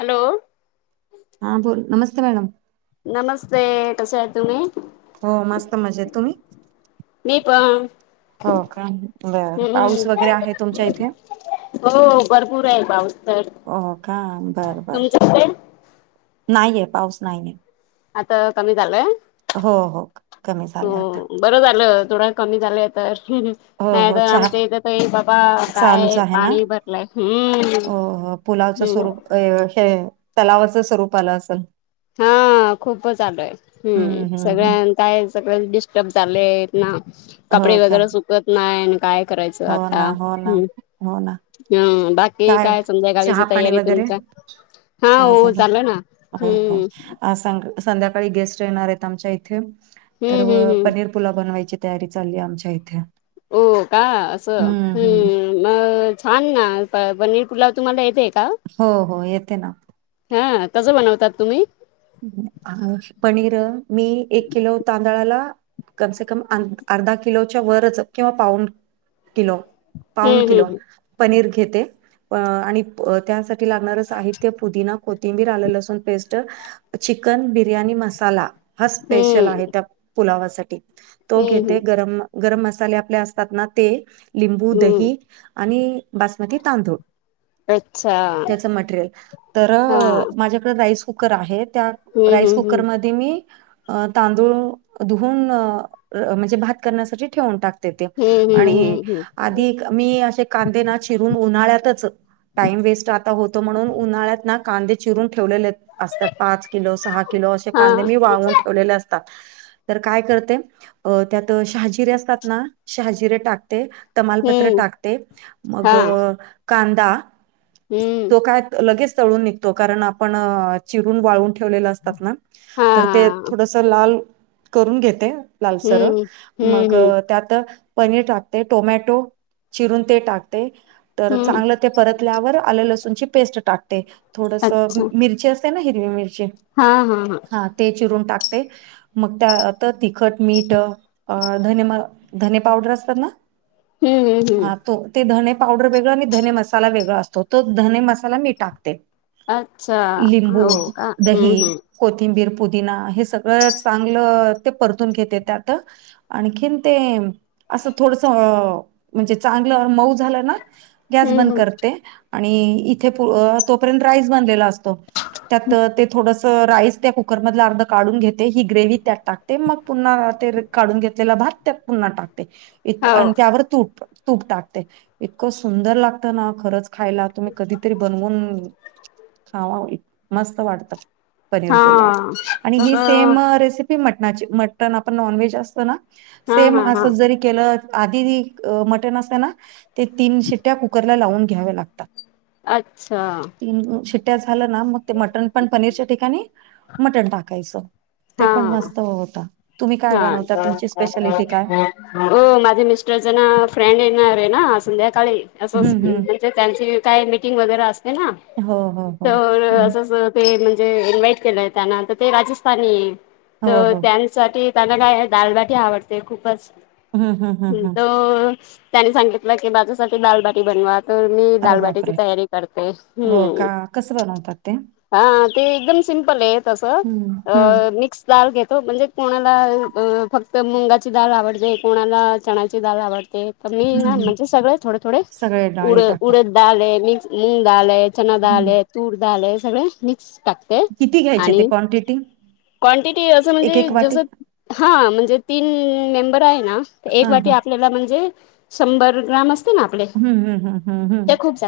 Hello. हा बोल नमस्ते मॅडम. नमस्ते! कसे आहे तुम्ही? हो मस्त मजेत तुम्ही? मी पण. हो का बर हम्म पाऊस वगैरे आहे तुमच्या इथे. हो भरपूर आहे पाऊस. तर हो का बरं बर, तुमच्याकडे? नाहीेये पाऊस नाहीये. आता कमी झालय. हो हो, कमी झालंय आता. बरं झालं थोडं कमी झालंय तर. हो नाही हो तर चहा आमच्या इथ तये बाबा चालूच काय आहे ना पाणी भरलंय हम्म. हो हो पुलावचं हम्म स्वरूप अय हे तलावाचं स्वरूप आलं असल. हा खूपच आलय हम्म सगळ्यां काय सगळे डिस्टर्ब झालेत ना, हो कपडे का वगैरे सुकत नाय न काय करायच हो आता ना हो ना हम, हो ना ह बाकी ठीक काय आहे संध्याकाळीच चहा पाणी तयारी वगैरे तुमच, हा हो चाल ना, हम्. अ संध्याकाळी गेस्ट येणार आहेत आमच्या इथे, हम्म तर हम्म व हम्म पनीर पुुलाव बनवायची तयारी चालली आमच्या इथे. हो का असं, हम्म. म छान ना प पनीर पुलाव तुम्हाला येतेय का? हो हो येते ना. हा कस बनवतात तुम्ही. [unintelligible] पनीर मी एक किलो तांदळाला कमसे कम आन अर्धा किलोच्या वरच किंवा पाऊन, किलो. पाऊन हम्म किलो, हम्म पनीर घेते. प आणि त्यासाठी लागणारं साहित्य पुदिना, कोथिंबीर, आलं लसूण पेस्ट. चिकन बिर्याणी मसाला, हा स्पेशल हम्म आहे त्या, पुलावासाठी. तो हम्म घेते हम्म गरम- गरम मसाले आपले असतात ना ते, लिंबू, हम्म दही. आणि बासमती तांदूळ. अच्छा त्याच मटेरियल तर हा अ माझ्या- त राईस कुकर आहे त्या हम्म राईस कुकर हम्म म- मी अ तांदूळ धुवून अ म्हणजे भात करण्यासाठी ठेवून टाक- तेते हम्म हम्म हम्म आणि हम्म आधी मी असे कांदे ना चिरून उन्हाळ्यातच- टाईम वेस्ट आता होतो म्हणून, उन्हाळ्यात ना कांदे चिरून ठेवलेले- असतात पाच किलो, सहा किलो असे हम्म हा कांदे मी वाळवून ठेवलेले असतात. तर काय करते, अ त्यात शहाजिरे असतात ना, शहाजिरे टाकते. तमालपत्र हम्म टाकते, हा मग कांदा- हम्म तो काय त लगेच तळून निघतो कारण आपण अ चिरून, वाळून- ठेवलेलं असतात ना हा तर ते थोडस लाल करून घेते. लालसरअ हम्म हम्म मग हम्म त्यात- पनीर टाकते टोमॅटो चिरून ते टाकते तर हम्म चांगलं- ते परतल्यावर आले लसूणची पेस्ट टाकते थोडस अच्छा मिरची असते ना हिरवी मिरची. हा हा हा. हा ते चिरून टाकते. मग त्या आता तिखट मीठ धने धने पावडर असतात ना? हम्म हम्म ह हम्म ते धने पावडर वेगळा आणि धने मसाला वेगळा असतो तो धने मसाला मी टाकते. अच्छा- लिंबू, हो का दही. हम्म हम्म कोथिंबीर, पुदिना हे सगळं चांगलं ते परतून घेते त्यात आणखीन ते- असं थोडस म्हणजे चांगलं मऊ झालं ना गॅस हम्म बंद हम्म करते आणि इथे तोपर्यंत राईस बनलेला असतो. त्यात ते थोडं- त राईस त्या कुकर मधला अर्ध काढून घेते, ही ग्रेव त्यात टाकते, मग पुन्हा ते- काढून घेतलेला भात त्यात पुन्हा टाकते. इत हो आण त्यावर तूप- तूप टाकते इतकं सुंदर लागतं ना खरंच- खायला तुम्ही कधीतरी बनवून खावाव इत-मस्त वाटत. पनीर हा पोलाव, आणि ही हा सेम रेसिपी मटणाची, मटण आपण नॉनव्हेज असतं ना. सेम हा हा अस ज के आध मटन अस ना तीन शिट्या कुक- लावून घ्यावे लागतात. अच्छा. शिट्ट्या झालं ना मग ते मटण पण पनीरच्या ठिकाणी मटण टाकायचं. ते हा पण मस्त होता. तुम्ही काय बनवता हा तुमची स्पेशलिटी काय? हो माझ मिस्टर जन फ्रेंड येणार रे ना संध्याकाळी असं हम्म हम्म म्हणजे त्यांची काही मीटिंग वगैरे असते ना हो हो हो तर हम्म, असंच- म्हणजे इनवाइट केलंय त्यांना तर ते राजस्थानी आहे. हो तर हो त्यांसाठी- त्यांला काय दालबाटी आवडते खूपच हम्म हम्म हम्म हम्म तो- त्यांनी सांगितलं की माझ्यासाठी दालबाटी बनवा. तर मी अरे दालबाटीची बापरे तयारी करते हो हम्म. का कसं बनवतात ते हा ते एकदम सिम्पल आहे तसं हम्म हम्म मिक्स दाल घेतो. म्हणजे कोणाला- मला फक्त मुंगाची डाल आवडते कोणाला चणाची डाळ आवडते. तर मी ना हम्म म्हणजे सगळे थोडे थोडे सगळे उड डाळी टाकता. उडत डाल आहे मी् मूंग डाव हे. चना डाल हम्म हे तूर डाल हे सगळे मिक्स- टाकते किती घ्यायचे ते आणि क्वांटिटी? क्वांटिटी असं एक म्हणजे एक वाटी? जस- हा म्हणजे तीन मेंबर आहे ना एक हां वाटी हां. आपल्याला म्हणजे- शंभर ग्राम असते ना आपले हं, हं, हं, हं, हं. त्या खूप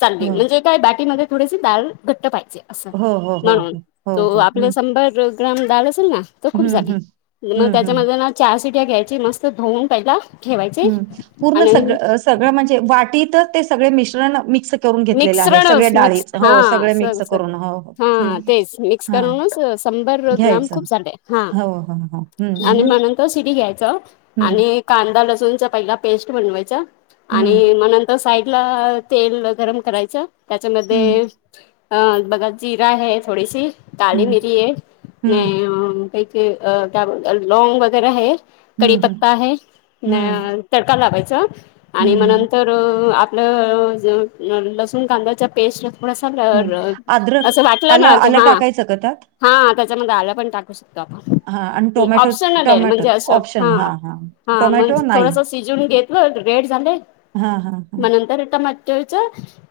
चालली हो. म्हणजे- काय बटीमध्ये थोडी दाळ घट्ट पाहिजे असं हो, हो, हो, म्हणून हो. हो, त हो. हं. साभांर- ग्रामदळ असल ना त खूप हं, झाले हं. मग हं, हं. त्याच्यामध्ये ना चार सिट्या घ्यायची मस्त धुवन पहिला ठेवायचे हम पूर्ण आणि सगळ सगळं म्हणजे वाटीत ते सगळे मिश्रण मिक्स करून घेतलेल आहे सगळे मिक्सरणच डाळी मिक्स हो हा सगळे मिक्स स करून हो हा तेच मिक्स हां करूनच शंभर ग्राम घ्यायचं. खूप झाले हा हो, हो, हो. आणि म नंतर शिटी घ्यायचं हम्म. आणि कांदा लसूणच्या पहिला पेस्ट बनवायचा आणि हं. मग नंतर साईड ला तेल गरम करायचं हं. त्याच्यामध्ये अ बघा जिरा आहे थोडीशी हं. काळी मिरी आहे हं. न एक क्या बोल अह लोंग वगैरा है कडी हं, हं. पत्ता है हं. न तडका लावायचं हं, आणि मग हं. नंतर आपलं ज लसूण कांद्याचा पेस्ट थोडासा हं. र अद्रक, असं वाटलं आलं ना की आलं हा टाकायचं का त्यात? हा त्याच्यामुळे आलं पण टाकू शकतो हा आणि टोमॅटो ऑप्शनल आहे टोमॅटो म्हणजे अस ऑप्शन हा हा टोमॅटो म्हणजे नाही थोडस शिजून घेतलं रेड झाले हा हा हा मग नंतर टमाटोच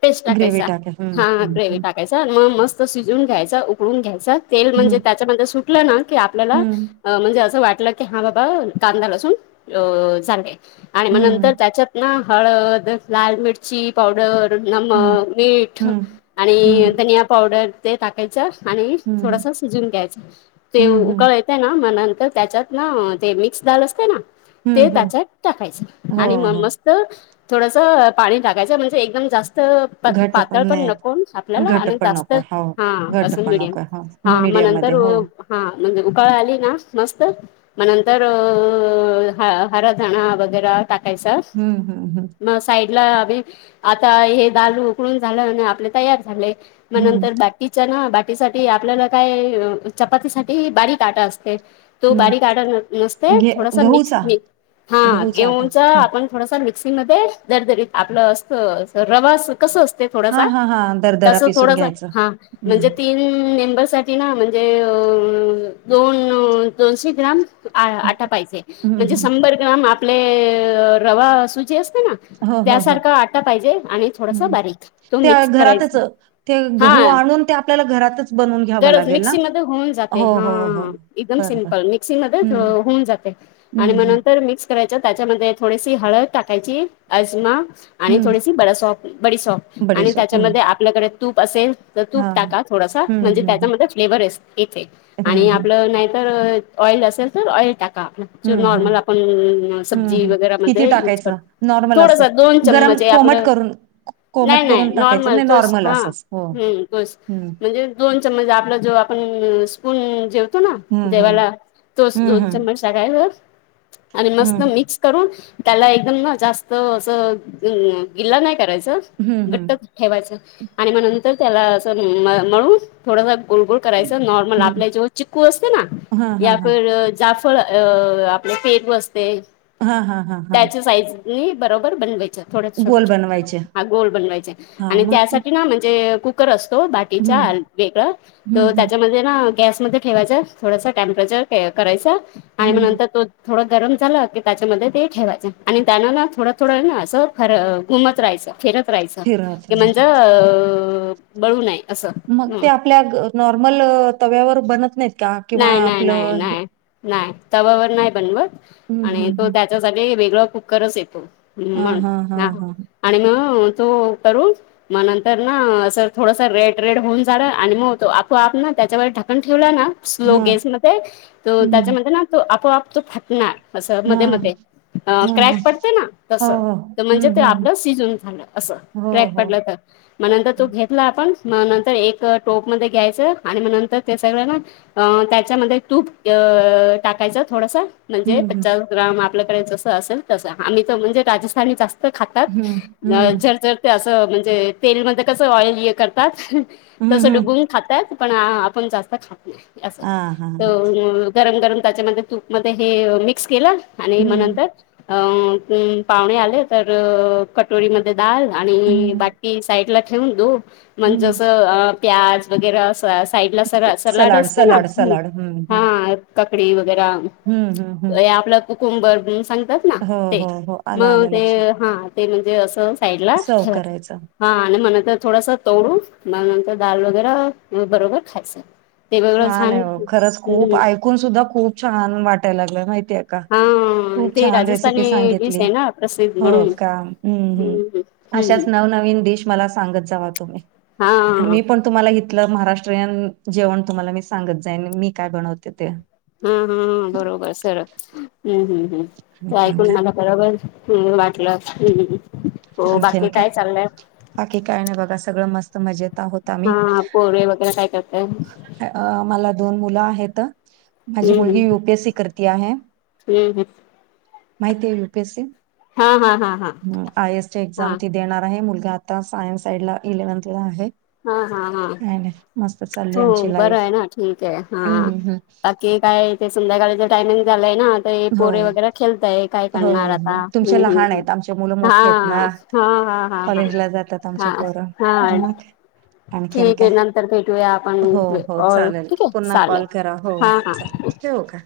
पेस्ट टाकायच ग्रेव्ही टाका हं, हा हं, ग्रेवी हं. टाकायचा मग मस्त शिजून घ्यायचा उकळून घ्यायचा तेल म्हणजे हं, त्याच्यानर सुटलं ना की आपल्याला हं, अह म्हणजे असं वाटलं की हा बाबा कांदा लसून अ झाले आणि मग हं, नंतर त्याच्यात न हळद, लाल मिर्ची पावडर, हं, नमक, मीठ हं, हं, आणि धनिया पावडर ते टाकायच आणि हं, थोडस शिजून घ्यायच ते हं, उकळाय ना म्हणंत त्याच्यात ना ते मिक्स डाल असते ना हं, ते हं. त्याच्यात टाकायचं हो, आणि मग हो. मस्त थोडस पाणी टाकायचं म्हण जे एकदम जास्त त घट्ट पातळ पण नाही नको आपल्याला घट्ट आणि पण जास्त नको हो. हा घट्ट असं पण मिडियम नको हो हा मग मीडियम नंतर मध्ये हो. हा म्हणजे उकाळ आली ना मस्त मग नंतर अ ह हरा धणा वगैरे टाकायचा हम्म हम्म हम्म. मग साईड ला अभी आता हे दाल उकडून झालं आणि आपले तयार झाले मग हं, नंतर ब किच्या ना बाटीसाठी आपल्याला काय चपातीसाठीही बारीक आटा असते तो हं. बारीक आटा नसते घे थोडासा मिक्स गहूचा म हा गहूचा आटा गेऊनचा हं. आपण थोडासा मिक्सिंग मध्ये दरदरीत आपलं असत रवास कस असत ते थोडासा हां, हां, हां. दरदरा तस पिसून थोडस घ्यायचं. हा म्हणजे हं, तीन [unintelligible] ती ना म्हणजे दोन दोनशे ग्राम आ आटा पाहिजे हं, म्हणजे हं. शंभर ग्राम आपले रवा सुजी असते ना हो हो हो. त्यासारखा आटा पाहिजे आणि थोडासा हम्म बारीक तो ते मिक्स घरातच करायचा ते गहू आणून ते आपल्याला घरातच बनवून घ्यावं दरज लागेल ना? मिक्सीमध्ये होऊन जाते हो, हो, हो. हम एकदम बरं, बरं. सिम्पल मिक्सीमध्ये होऊन जाते हम्म. तर मिक्स करायच त्याच्यामध्ये थोडीशी हळद टाकायची अजमा आणि हं. थोडीशी बड सॉफ बडी सॉफ आणि बडीशेप. हं. त्याच्यामध्ये आपल्याकडे तूप असेल तर तूप हां, हां. टाका थोडासा हं, म्हणजे हं, हं. त्याच्यामध्ये फ्लेवर येते आणि हं, हं. आपलं नाहीतर ऑइल असेल तर ऑइल टाका जो हं, हं. नॉर्मल आपण हं, सब्जी हं. वगैर किती मधे युज टाकायचं? करतो नॉर्मल थोडस असं. दोन चमच गरम ते कोमट आपलं करून नाही कोमट नाही करून टाकायचं नॉर्मल नाही तो स हा असंच. हो. तोस हं, म्हणजे दोन चमच आपल जो आपण स्पून जेव तो ना हं, हं. जेवाला तोच हं, दोन हं. चमच टाकायचं आणि मस्त हं, मिक्स करून त्याला एकदम जास्त अस अम गिल्ला नाही करायचं हं, घट्ट हं. ठेवायचं आणि मग नंतर त्याला अस मळून थोडासा गुोलगुोल करायचा नॉर्मल हं. आपल्या जेव चिक्कू असते ना हां, हां, हां. यापर जाफळ अ आपले पेट बसते हां, हां, हां, हां. त्याची साईज मी बरोबर बनवेचा थोड्या छोट गोल छोट बनवायचे. हा गोल बनवायचे हां, आणि मग ते त्यासाठी ना म्हणजे कुकर असतो बाट वेग हं, त्याच्याऐन वेगळ हं, त हं. त्याचामध्ये तेना गॅसमध्ये ठेवायच थोडसा टेम्परेचर करायच आणि हं. नंतर तो थोडं गरम झालं की त्याच्यामध्ये ते ठेवायचं आणि त्याना ना थोडं थोडं ना असं खर घुमत राहायचं फिरत राहायचं चिरत क म्हणज राहायचे. अ बळू नाहीय असं मग हु ते आपल्या नॉर्मल तव्यावर बनत नाहीत का किंवा नाय नाय नाय आपलं हे- नाय नाही तवावर नाही बनवत हम्म आणि तो हम्म त्याच्यासाठी वेगळा कुकरच येतो. मग ह् हा आणि मग तू करून मग नंतर ना सर थोडस रेड रेड होऊन झाला आणि मग तो आपोआप ना त्याच्यावर ढकन ठेवला ना. स्लो हा गॅसमध्येध्ये त हम्म त्याच्यामध्ये ना तो आपोआप तो फटणार असं हा मध्ये मध्ये अ हा हा क्रॅक पडते ना हो तस हो तर म्हणजे हम्म हम्म हम्म. हो हो मग नंतर तो घेतला आपण मग नंतर एक टोप मध्ये घ्यायचं आणि मग नंतर ते सगळं ना. अ त्याच्यामध्ये तूप अ टाकायचं थोडस म्हणजे हम्म हम्म त्याचावर राम आपल्याकडे जस असेल तस आम्ही तर म्हणजे राजस्थानी जास्त खातात हम्म हम्म जर जर असं म्हणजे तेलमध्येध्ये कस ऑइल हे करतात हम्म तसं हम्म. डुबून खातात. ह आपण जास्त खात नाही असं. हा हा तर हा म गरम गरम त्याच्यामध्ये तूपमध्येध्ये हे मिक्स केलं आणि मग हम्म नंतर अ पाहुणे आले तर कटोरी मध्ये दाल आणि हम्म बा साईडला ठेवून दे म्हग हम्म जस प्याज वगैरे साईडला स क- सलाड असते ना सलाड सलाड हम्म हा. हम्म हा ककडी वगैर हम्म हम्म हम्म आपलं कुकुमबर सांगतात हा हो ते हो हो आलं मग आलं ते लक्षात हा ते म्हणजे असं साईड ला सर्व ठेवायच करायचं हा आणि मण तर थोडस तोडू म नंतर दाल वगैरे बरोबर खायचं ते वेगळं हाना छान खरंच खूप हम्म ऐकून सुद्धा खूप छान वाटायला लागलं माहितीय का हा खूप ते छान रेसिपी राजस्थानी डिश सांगितली आहे ना प्रसिद्ध हो म्हणून का हम् हम् हम्म हम्म अशाच नवनवीन डिश मला सांगत जावा तुम्ही आणि हा. मी पण तुम्हाला इथलं महाराष्ट्रीयन जेवण तुम्हाला मी सांगत जाई मी काय बनवते ते. हा हा बरोबर सरव हम्म हम् हम आणखीन ऐकून काय? मला बरोबर ह् वाटलं. हो आणखी बाकी काय चाललंय हकी काय नाही बघा सगळं मस्त मजेत आहोत आम्ही हा पोरे वगैरे काय करताय अ मला दोन मुलं आहेत. माझी हम्म मुलगी हम्म युपीएस सी करती आहे हम्म हम्म माहिती आहे युपीएस सी हा हा हा. आय ए एस ची हा एक्झाम ती देणार आहे मुलगा आता सायन्स साइड ला इलेव्हनथला आहे. हा हा हा आधीच ह मस्त चालु हो बरं आहे ना ठीक आहे हा हं. बाकी कायते संध्याकाळीच टायमिंग झालंय ना. ते हो. पोरे वगैरे खेळतय काय हो, करणार हो. आता तुमचे हम्म लहान हम्म आहेत, आमचे मुलं मोठे आहेत हा. ना. हा हा हा कॉलेजला जातात हा हा आमचे पोरं. हा मग आणखीन ठीक काय? आहे नंतर भेटू. हो, हो. आप चालेल. ठीके चाले हा ह. यु का?